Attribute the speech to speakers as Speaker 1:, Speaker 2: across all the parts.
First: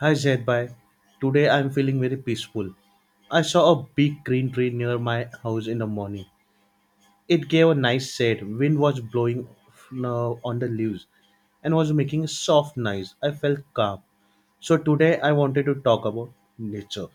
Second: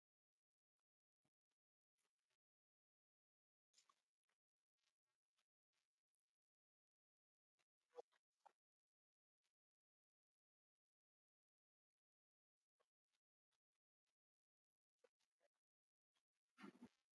Speaker 1: Hi Zaidbhai, today I'm feeling very peaceful. I saw a big green tree near my house in the morning. It gave a nice shade. Wind was blowing on the leaves and was making a soft noise. I felt calm. So today I wanted to talk about nature.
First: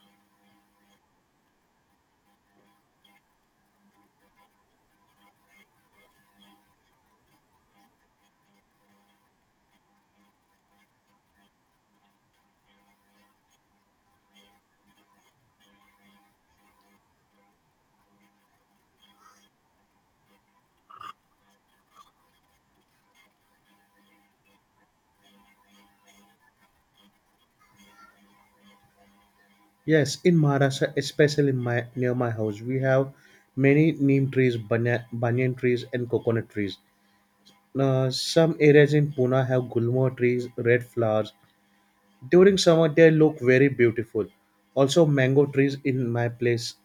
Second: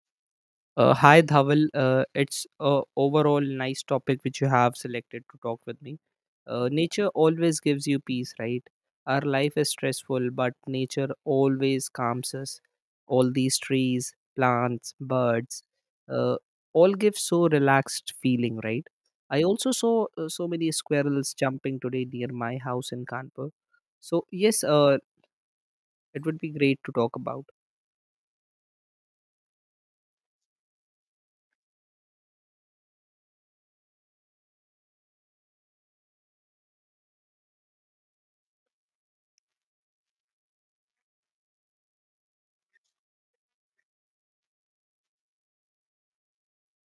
Speaker 2: Hi Dhaval. It's a overall nice topic which you have selected to talk with me. Nature always gives you peace, right? Our life is stressful, but nature always calms us. All these trees, plants, birds, uh, all give so relaxed feeling, right? I also saw so many squirrels jumping today near my house in Kanpur. So yes, it would be great to talk about.
Speaker 1: Yes, in Maharashtra, especially near my house, we have many neem trees, banyan trees, and coconut trees. Now, some areas in Pune have gulmo trees, red flowers, during summer, they look very beautiful. Also, mango trees in my place,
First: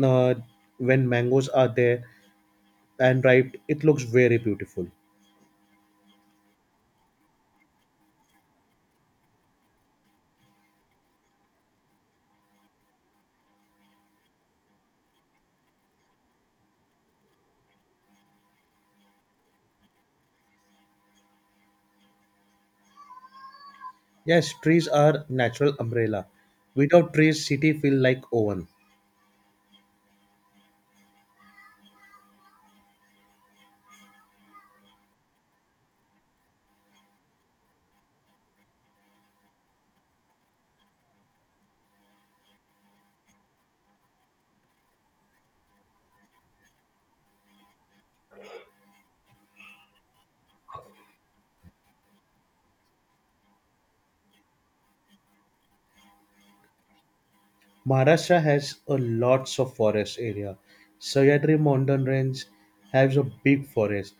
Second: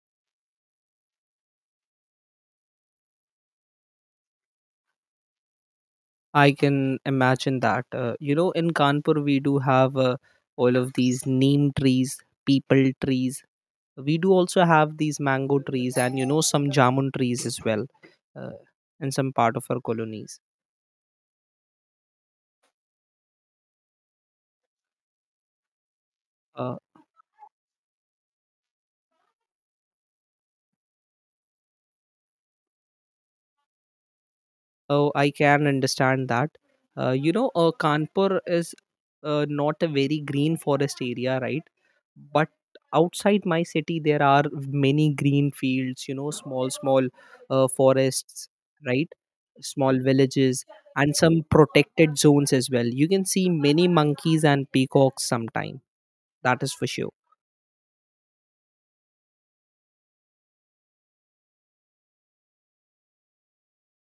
Speaker 1: uh, when mangoes are there and ripe, it looks very beautiful.
Speaker 2: I can imagine that. You know, in Kanpur, we do have all of these neem trees, people trees. We do also have these mango trees and, you know, some jamun trees as well uh, in some part of our colonies.
Speaker 1: Yes, trees are natural umbrella.
Speaker 2: Uh,
Speaker 1: Without trees, city feel like oven.
Speaker 2: Oh, I can understand that. You know, Kanpur is not a very green forest area, right? But outside my city, there are many green fields, you know, small, small forests, right? Small villages and some protected zones as well. You can see many monkeys and peacocks sometime. That is for sure.
Speaker 1: Maharashtra has a lots of forest area. Sahyadri mountain range has a big forest.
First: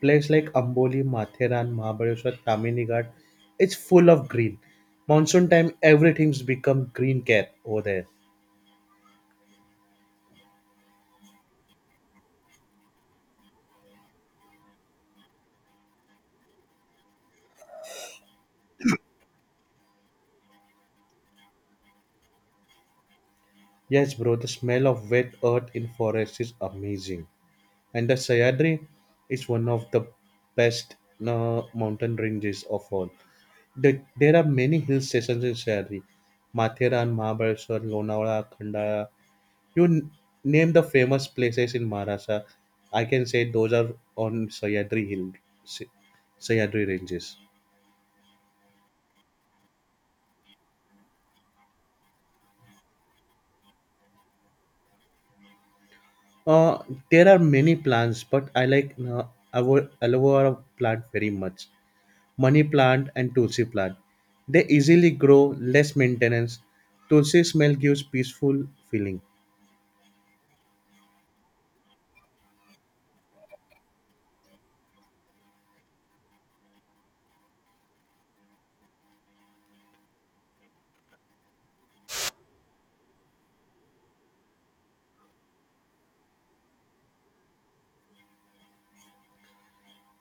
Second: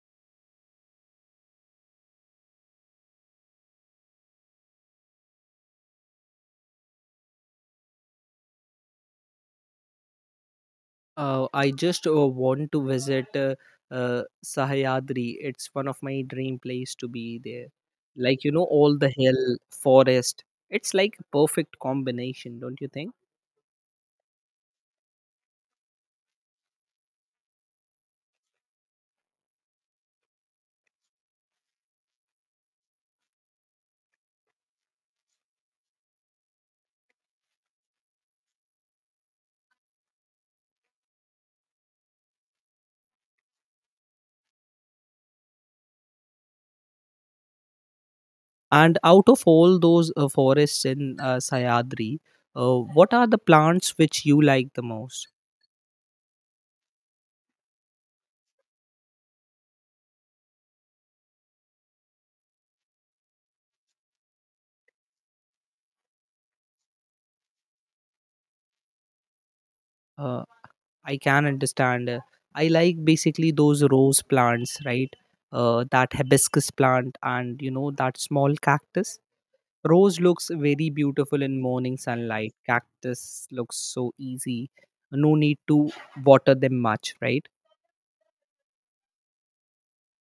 Speaker 1: Place like Amboli, Matheran, Mahabaleshwar, Tamini Ghat, it's full of green. Monsoon time, everything's become green cap over there.
Speaker 2: I just want to visit Sahyadri. It's one of my dream place to be there. Like you know, all the hill, forest. It's like a perfect combination, don't you think?
Speaker 1: Yes, bro, the smell of wet earth in forest is amazing. And the Sayadri is one of the best mountain ranges of all. There are many hill stations in Sayadri. Matheran, Mahabaleshwar, Lonavala, Khandala. You n- Name the famous places in Maharashtra. I can say those are on Sayadri Hill, Sa- Sayadri ranges.
Speaker 2: And out of all those forests in Sahyadri, what are the plants which you like the most?
Speaker 1: Uh, there are many plants, but I like aloe vera plant very much, money plant and tulsi plant. They easily grow, less maintenance. Tulsi smell gives peaceful feeling.
Speaker 2: Uh, I can understand. I like basically those rose plants, right? That hibiscus plant and you know that small cactus. Rose looks very beautiful in morning sunlight. Cactus looks so easy. No need to water them much, right?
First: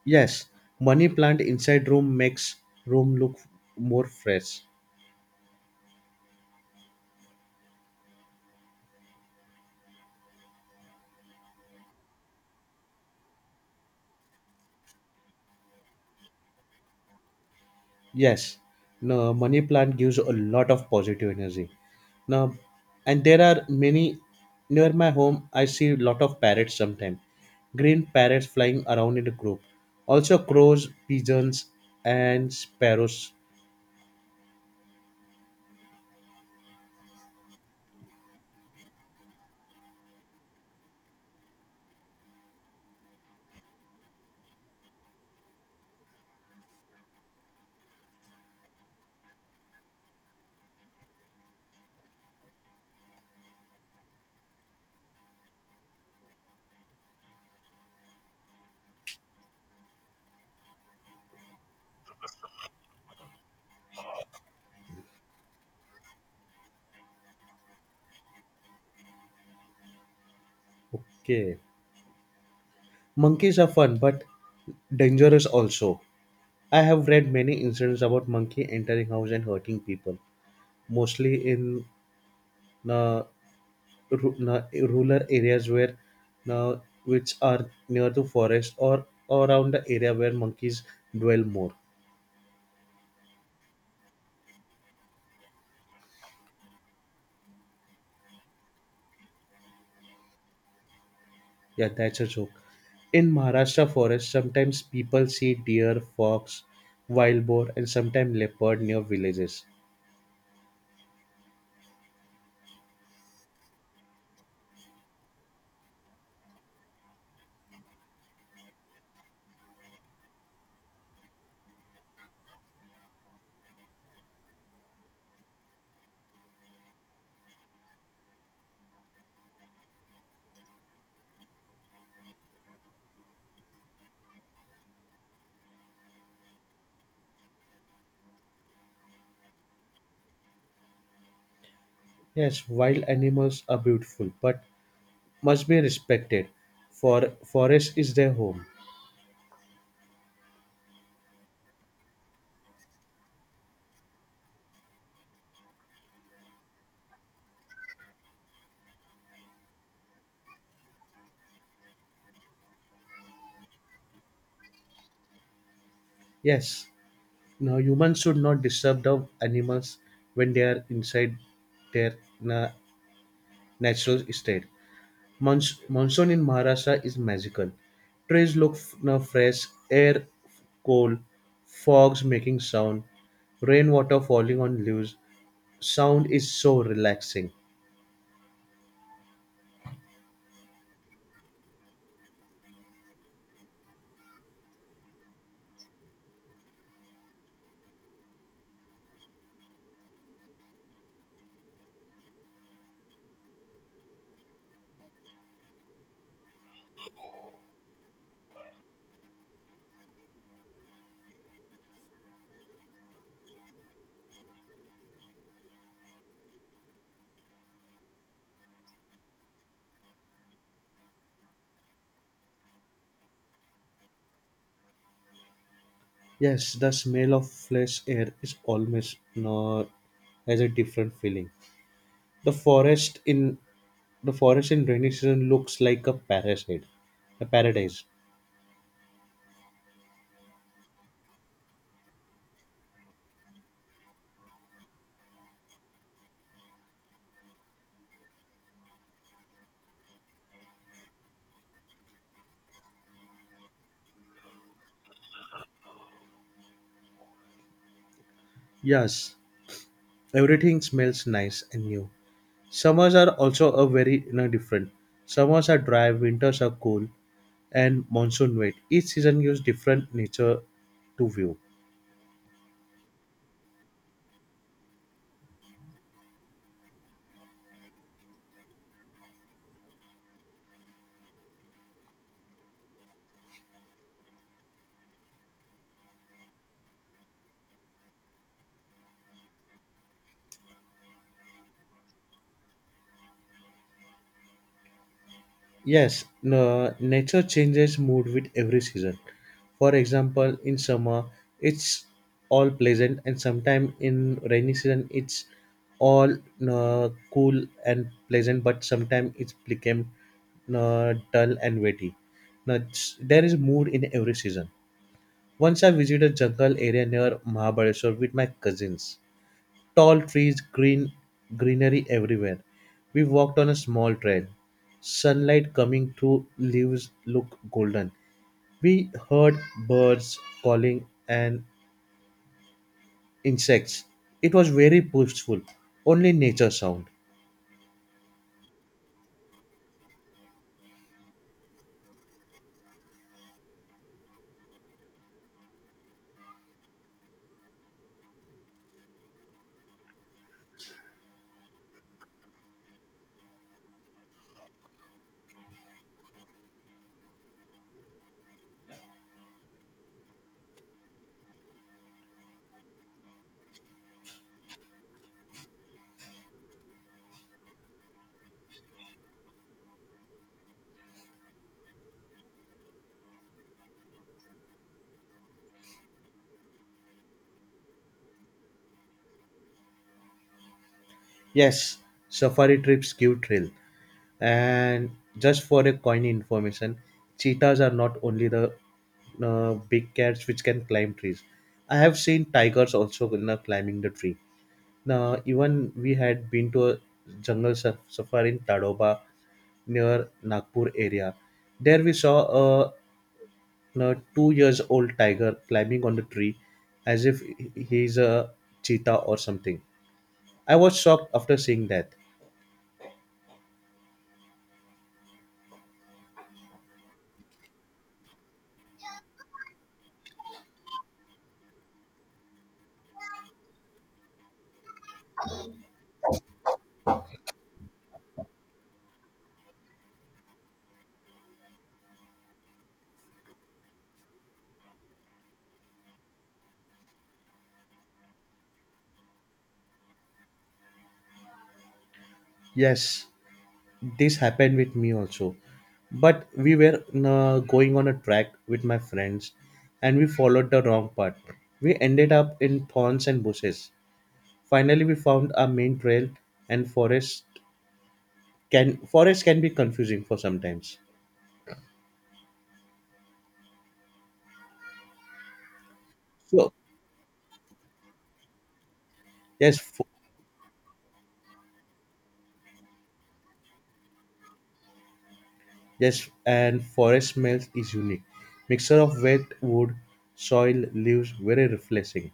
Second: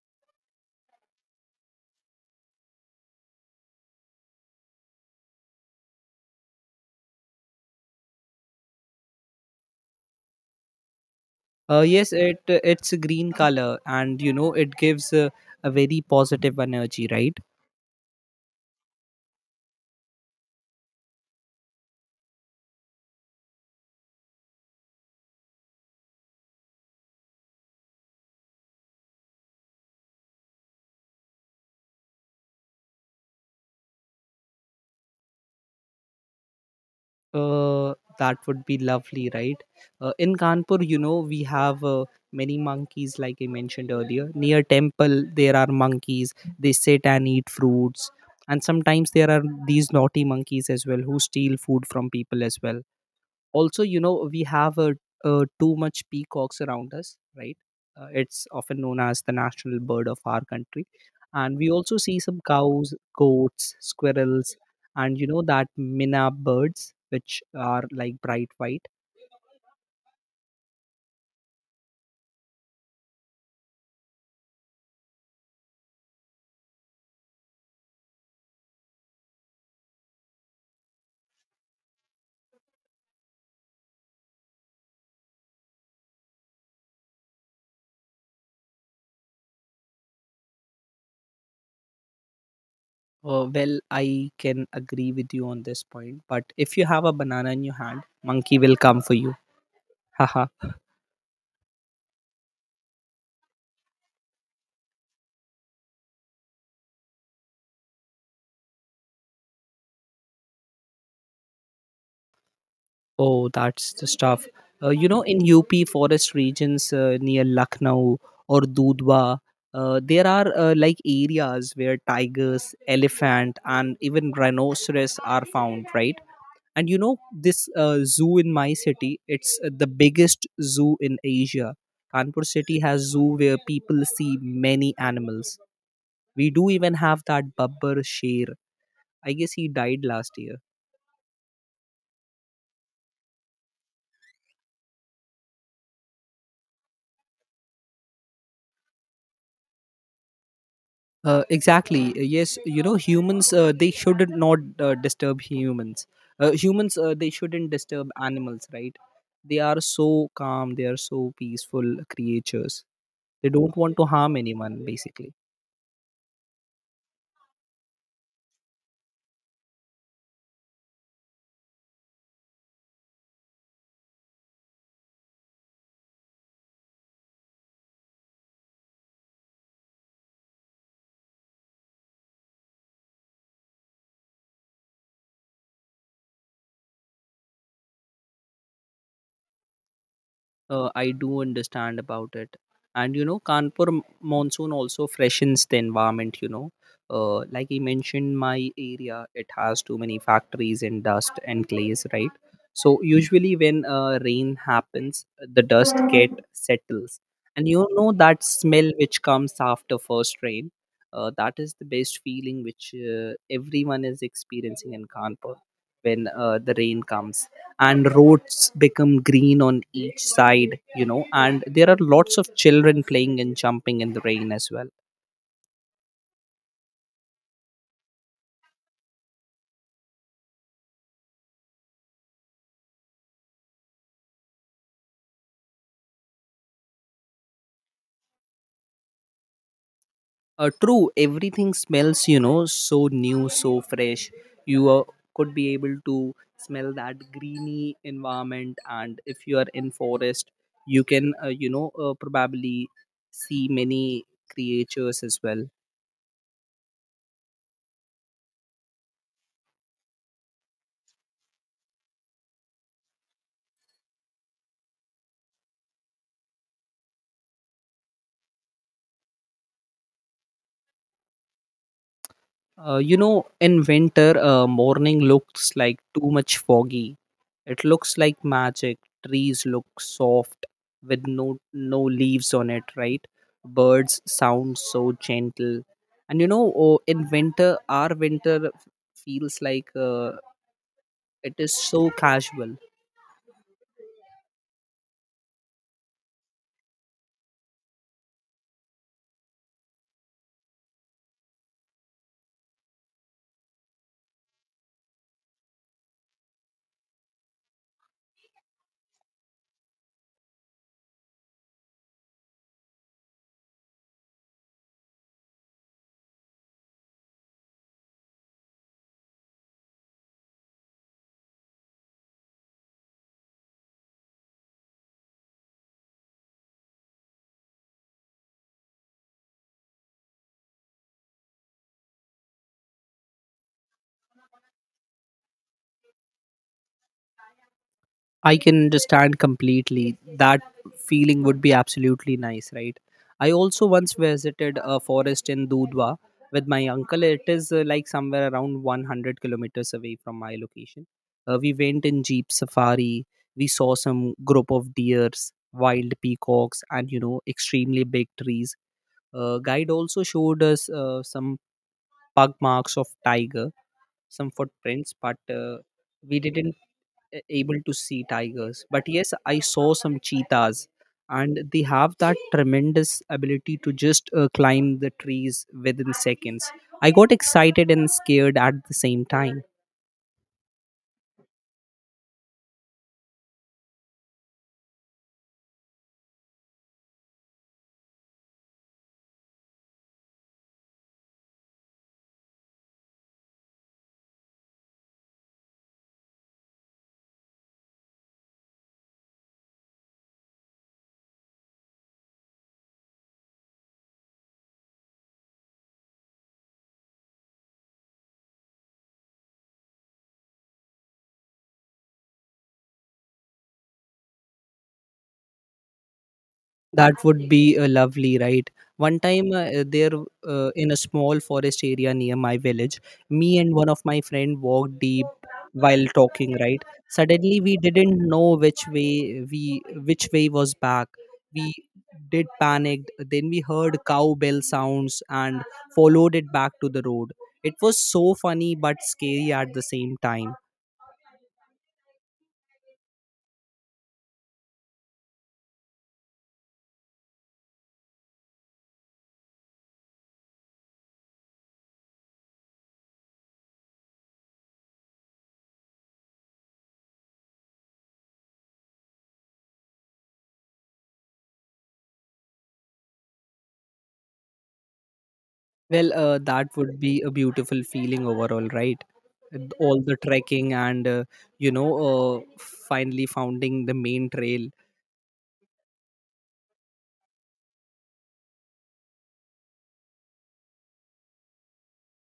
Speaker 1: Yes, money plant inside room makes room look more fresh.
Speaker 2: Yes, it's a green color, and you know it gives a very positive energy, right?
Speaker 1: Yes, no, money plant gives a lot of positive energy. Now, and there are many near my home. I see a lot of parrots sometimes. Green parrots flying around in a group. Also crows, pigeons, and sparrows.
Speaker 2: That would be lovely, right? In Kanpur, you know, we have many monkeys, like I mentioned earlier. Near temple, there are monkeys. They sit and eat fruits, and sometimes there are these naughty monkeys as well who steal food from people as well. Also you know we have too much peacocks around us, right? It's often known as the national bird of our country, and we also see some cows, goats, squirrels, and you know that minna birds which are like bright white.
Speaker 1: Okay. Monkeys are fun but dangerous also. I have read many incidents about monkey entering house and hurting people, mostly in uh, rural areas where uh, which are near to forest or around the area where monkeys dwell more.
Speaker 2: Well, I can agree with you on this point, but if you have a banana in your hand, monkey will come for you. Haha.
Speaker 1: Yeah, that's a joke. In Maharashtra forest, sometimes people see deer, fox, wild boar, and sometimes leopard near villages.
Speaker 2: Oh, that's the stuff. You know, in UP forest regions near Lucknow or Dudhwa, there are like areas where tigers, elephant, and even rhinoceros are found, right? And you know, this zoo in my city, it's the biggest zoo in Asia. Kanpur city has zoo where people see many animals. We do even have that Babbar Sher. I guess he died last year.
Speaker 1: Yes, wild animals are beautiful, but must be respected for forest is their home.
Speaker 2: Exactly. Yes, you know, humans they should not disturb humans. Humans they shouldn't disturb animals, right? They are so calm. They are so peaceful creatures. They don't want to harm anyone, basically.
Speaker 1: Yes, now humans should not disturb the animals when they are inside their na- natural state. Monsoon in Maharashtra is magical. Now, fresh air, cold fogs making sound, rainwater falling on leaves, sound is so relaxing.
Speaker 2: I do understand about it. And you know, Kanpur monsoon also freshens the environment. You know, like he mentioned, my area it has too many factories and dust and clays, right? So usually when rain happens, the dust get settles, and you know that smell which comes after first rain. That is the best feeling which everyone is experiencing in Kanpur when the rain comes and roads become green on each side. You know and there are lots of children playing and jumping in the rain as well.
Speaker 1: Yes, the smell of fresh air is almost not, has a different feeling. the forest in The forest in rainy season looks like a paradise.
Speaker 2: True, everything smells you know so new so fresh. You could be able to smell that greeny environment, and if you are in forest, you can you know, probably see many creatures as well.
Speaker 1: Yes, everything smells nice and new. Summers are also a very you know, different. Summers are dry, winters are cool, and monsoon wet. Each season gives different nature to view.
Speaker 2: You know, in winter morning looks like too much foggy. It looks like magic. Trees look soft with no leaves on it, right? Birds sound so gentle. And you know, oh, in winter, our winter feels like it is so casual.
Speaker 1: Yes, no, nature changes mood with every season. For example, in summer, it's all pleasant, and sometimes in rainy season, it's all no, cool and pleasant, but sometimes it's became no, dull and wetty. Now, it's- there is mood in every season. Once I visited jungle area near Mahabaleshwar with my cousins. Tall trees, greenery everywhere. We walked on a small trail. Sunlight coming through leaves looked golden. We heard birds calling and insects. It was very peaceful. Only nature sound.
Speaker 2: I can understand completely. That feeling would be absolutely nice, right? I also once visited a forest in Dudhwa with my uncle. It is like somewhere around 100 kilometers away from my location. We went in jeep safari. We saw some group of deers, wild peacocks, and you know, extremely big trees. Guide also showed us some pug marks of tiger, some footprints, but we didn't a- able to see tigers, but yes I saw some cheetahs, and they have that tremendous ability to just climb the trees within seconds. I got excited and scared at the same time.
Speaker 1: Yes, safari trips give thrill. And just for a coin information, cheetahs are not only the big cats which can climb trees. I have seen tigers also you know, climbing the tree. Now, even we had been to a safari in Tadoba near Nagpur area. There we saw a, a 2 years old tiger climbing on the tree as if he is a cheetah or something. I was shocked after seeing that.
Speaker 2: That would be lovely, right? One time, there in a small forest area near my village, me and one of my friend walked deep while talking. Right, suddenly we didn't know which way was back. We did panicked. Then we heard cowbell sounds and followed it back to the road. It was so funny but scary at the same time.
Speaker 1: Yes, this happened with me also. But we were going on a track with my friends and we followed the wrong path. We ended up in thorns and bushes. Finally, we found our main trail and forest can be confusing for sometimes.
Speaker 2: Well, that
Speaker 1: So
Speaker 2: would be a beautiful feeling overall, right? And
Speaker 1: yes,
Speaker 2: all
Speaker 1: fo-
Speaker 2: the trekking and you know, uh, finally founding the main trail.
Speaker 1: yes, and forest smells is unique. Mixture of wet wood, soil, leaves, very refreshing,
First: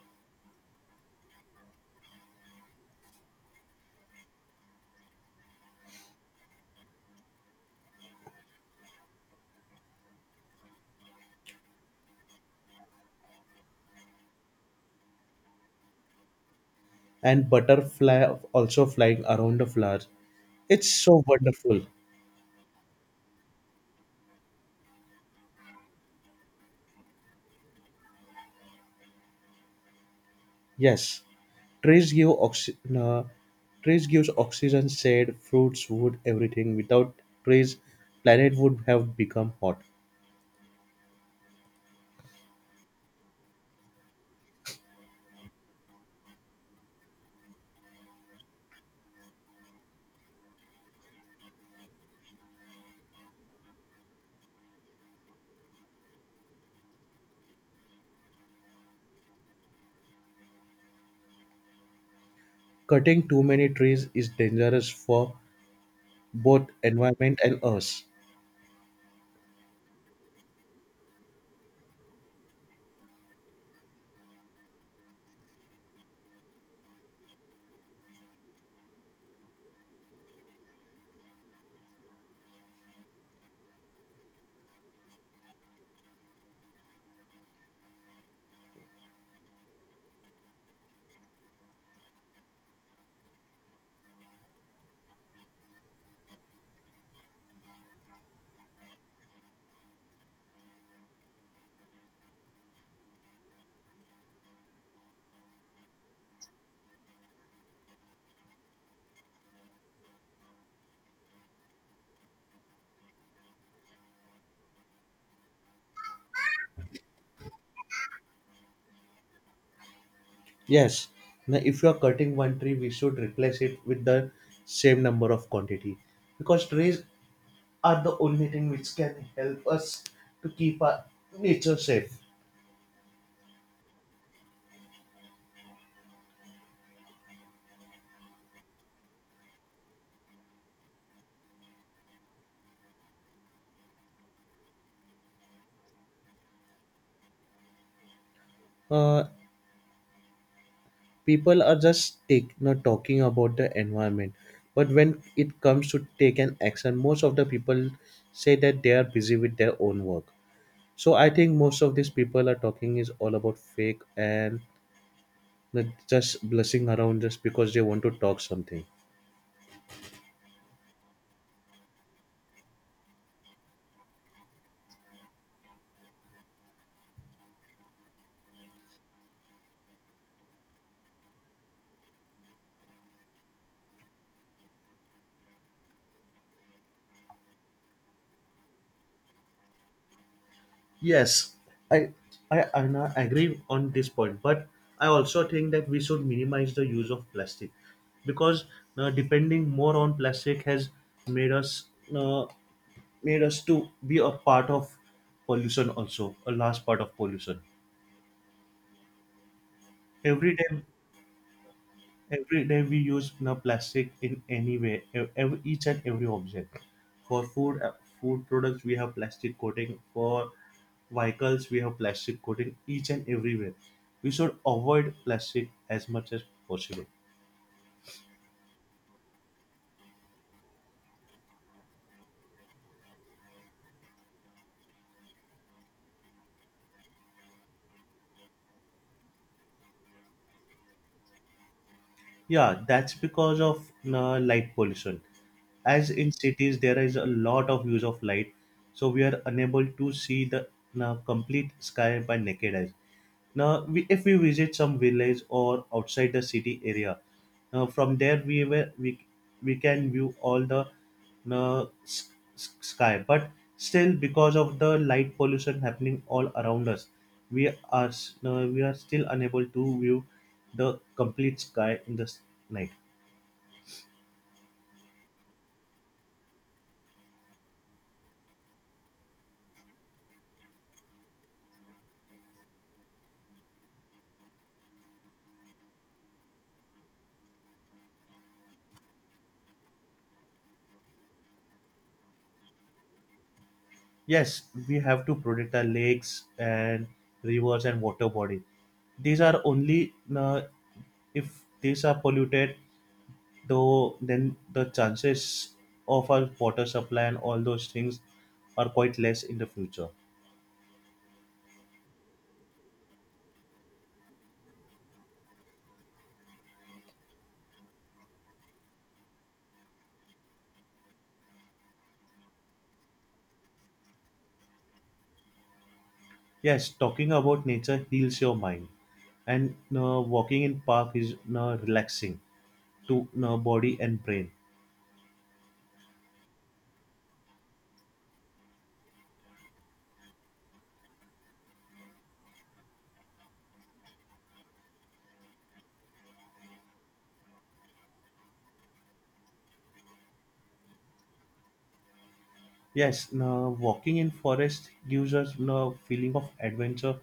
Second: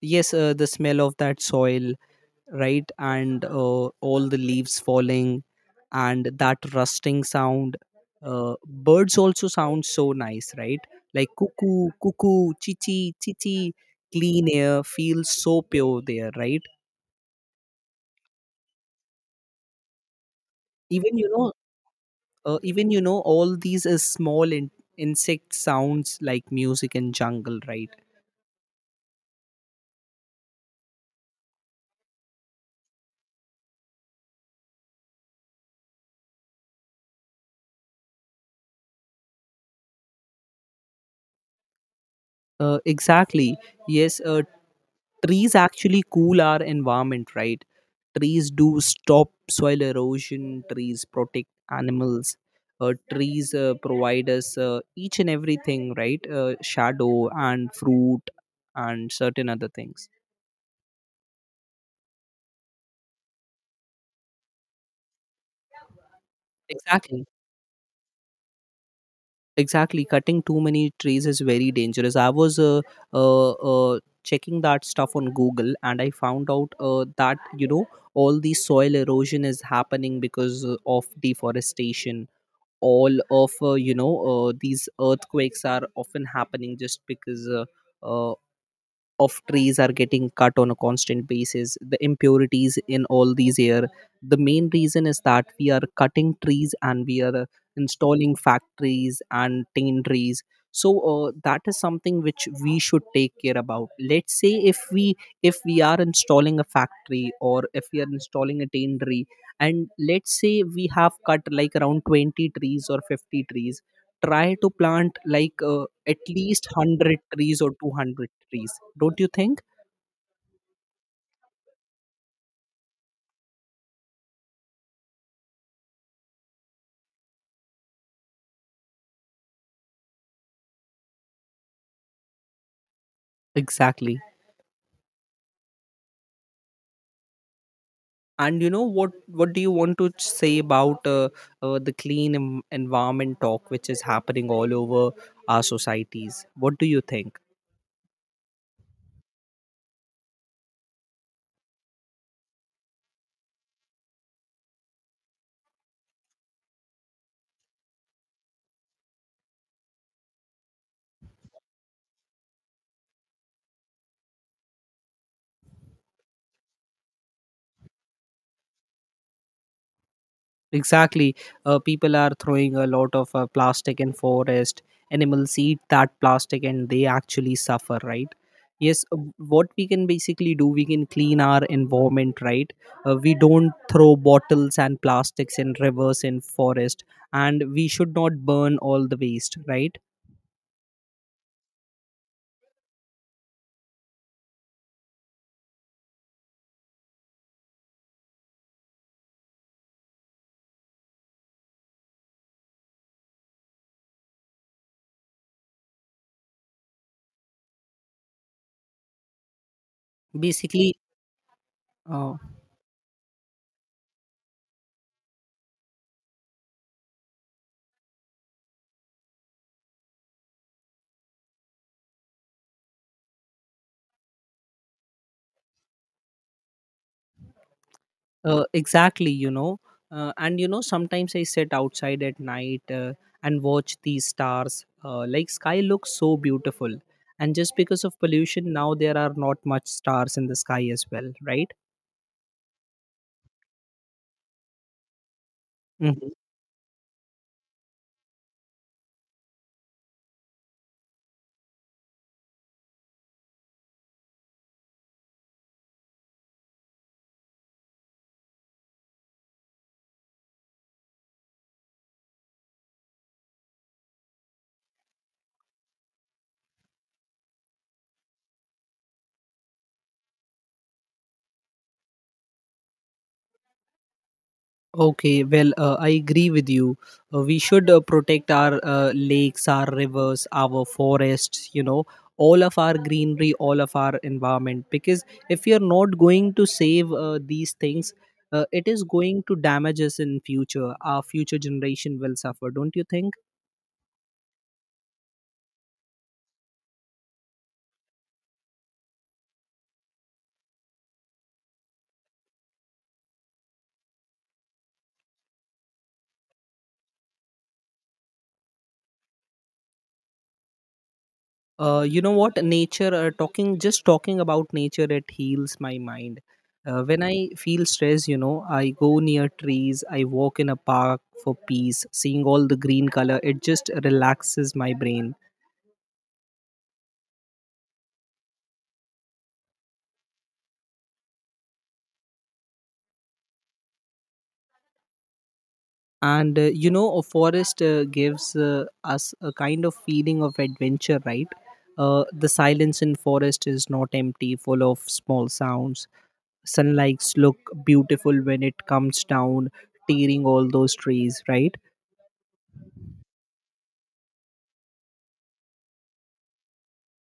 Speaker 2: Yes, the smell of that soil, right, and all the leaves falling, and that rusting sound. Birds also sound so nice, right? Like cuckoo, cuckoo, chichi, chichi. Clean air feels so pure there, right?
Speaker 1: and butterfly also flying around the flowers. It's
Speaker 2: Even
Speaker 1: so
Speaker 2: you know
Speaker 1: wonderful.
Speaker 2: even you know all these small in- insect sounds like music in jungle, right?
Speaker 1: Yes, trees give oxy- uh, trees gives oxygen, shade, fruits, wood, everything. Without trees, planet would have become hot.
Speaker 2: Exactly. Yes, trees actually cool our environment, right? Trees do stop soil erosion, trees protect animals. Trees provide us each and everything, right? Shadow and fruit and certain other things.
Speaker 1: Cutting too many trees is dangerous for both
Speaker 2: Exactly.
Speaker 1: environment and us.
Speaker 2: Exactly, cutting too many trees is very dangerous. I was checking that stuff on Google, and I found out that you know all the soil erosion is happening because of deforestation. All of these earthquakes are often happening just because uh, of trees are getting cut on a constant basis. The impurities in all these air, the main reason is that we are cutting trees and we are installing factories and tin. So that is something which we should take care about. Let's say if we are installing a factory or if we are installing a tin, and let's say we have cut like around 20 trees or 50 trees, try to plant like at least 100 trees or 200 trees, don't you think?
Speaker 1: Yes. Now, if you are cutting one tree, we should replace it with the same number of quantity because trees are the only thing which can help us to keep our nature safe.
Speaker 2: Exactly, and you know what do you want to say about the clean environment talk which is happening all over our societies? What do you think?
Speaker 1: Uh, People are just take, not talking about the environment, but when it comes to take an action, most of the people say that they are busy with their own work. So I think most of these people are talking is all about fake and not just blessing around just because they want to talk something.
Speaker 2: Exactly. People are throwing a lot of plastic in forest. Animals eat that plastic and they actually suffer, right? Yes, what we can basically do, we can clean our environment, right? We don't throw bottles and plastics in rivers in forest, and we should not burn all the waste, right?
Speaker 1: Yes, I, agree on this point, but I also think that we should minimize the use of plastic because depending more on plastic has made us uh, made us to be a part of pollution, also a large part of pollution every day.
Speaker 2: Basically, uh,
Speaker 1: Every day we use you know, plastic in any way, every, each and every object. For food, food products, we have plastic coating. For vehicles, we have plastic coating each and everywhere. We should avoid plastic as much as possible.
Speaker 2: Exactly, you know. And you know, sometimes I sit outside at night and watch these stars. Like sky looks so beautiful, and just because of pollution, now there are not much stars in the sky as well, right?
Speaker 1: Yeah, that's because of you light pollution. As
Speaker 2: Mhm.
Speaker 1: in cities, there is a lot of use of light, so we are unable to see the you complete sky by naked eyes. Now, if we visit some village or outside the city area, now from there we can view all the uh, s- sky. But still, because of the light pollution happening all around us, we are still unable to view the complete sky in the night.
Speaker 2: Okay, well, I agree with you. We should protect our lakes, our rivers, our forests, you know, all of our greenery, all of our environment. Because if we are not going to save these things, it is going to damage us in future. Our future generation will suffer, don't you think?
Speaker 1: Yes, we have to protect our lakes and rivers and water body. These are only if these are polluted though then the chances of our water supply and all those things are quite less in the future.
Speaker 2: You know what, nature talking just talking about nature, it heals my mind. When I feel stress, you know, I go near trees, I walk in a park for peace, seeing all the green color it just relaxes my brain.
Speaker 1: Yes, talking about nature heals your mind, and walking in park is relaxing to body and brain.
Speaker 2: And you know a forest gives us a kind of feeling of adventure, right? The silence in forest is not empty, full of small sounds. Sunlights look beautiful when it comes down tearing all those trees, right?
Speaker 1: Yes, walking in forest gives us a feeling of adventure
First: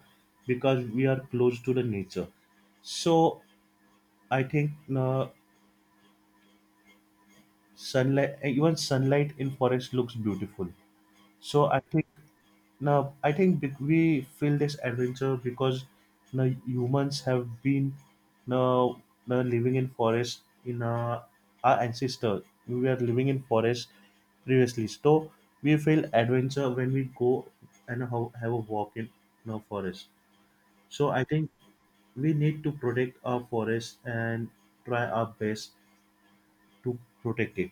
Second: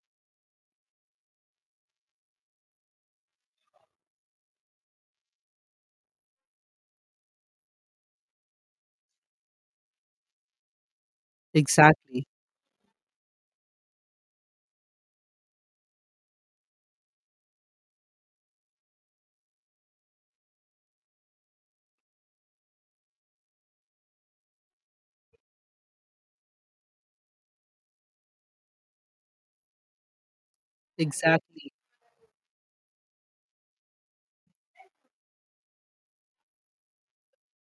Speaker 1: because we are close to the nature. So I think uh, even sunlight in forest looks beautiful. So I think
Speaker 2: Exactly,
Speaker 1: now I think we feel this adventure because you know, humans have been you know, living in forest in our ancestors. We were living in forest previously, so we feel adventure when we go and have a walk in you forest. So I think
Speaker 2: exactly,
Speaker 1: we need to protect our forest and try our best to protect it.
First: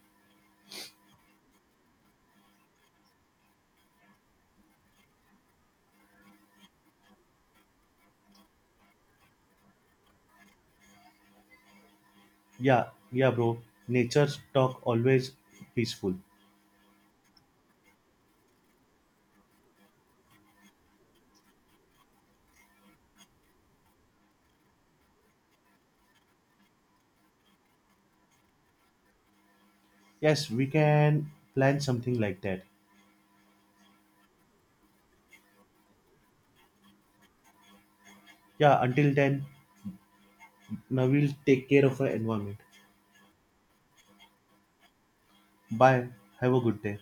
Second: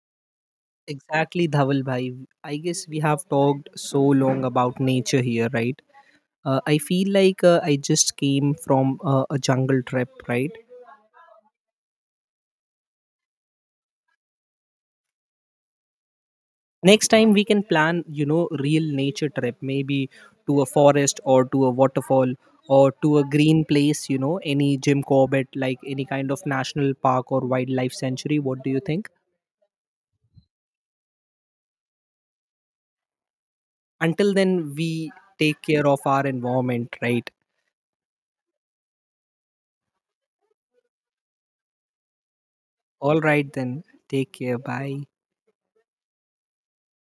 Speaker 2: exactly, Dhawal bhai. I guess we have talked so long about nature here, right? I feel like I just came from a jungle trip, right?
Speaker 1: Yeah, yeah, bro. Nature's talk always peaceful.
Speaker 2: Next time we can plan, you know, real nature trip, maybe to a forest or to a waterfall or to a green place, you know, any Jim Corbett, like any kind of national park or wildlife sanctuary. What do you think?
Speaker 1: Yes, we can plan something like that.
Speaker 2: Until then we take care of our environment, right?
Speaker 1: Yeah, until then, now we'll take care of our environment.
Speaker 2: All right then, take care, bye.
Speaker 1: Bye. Have a good day.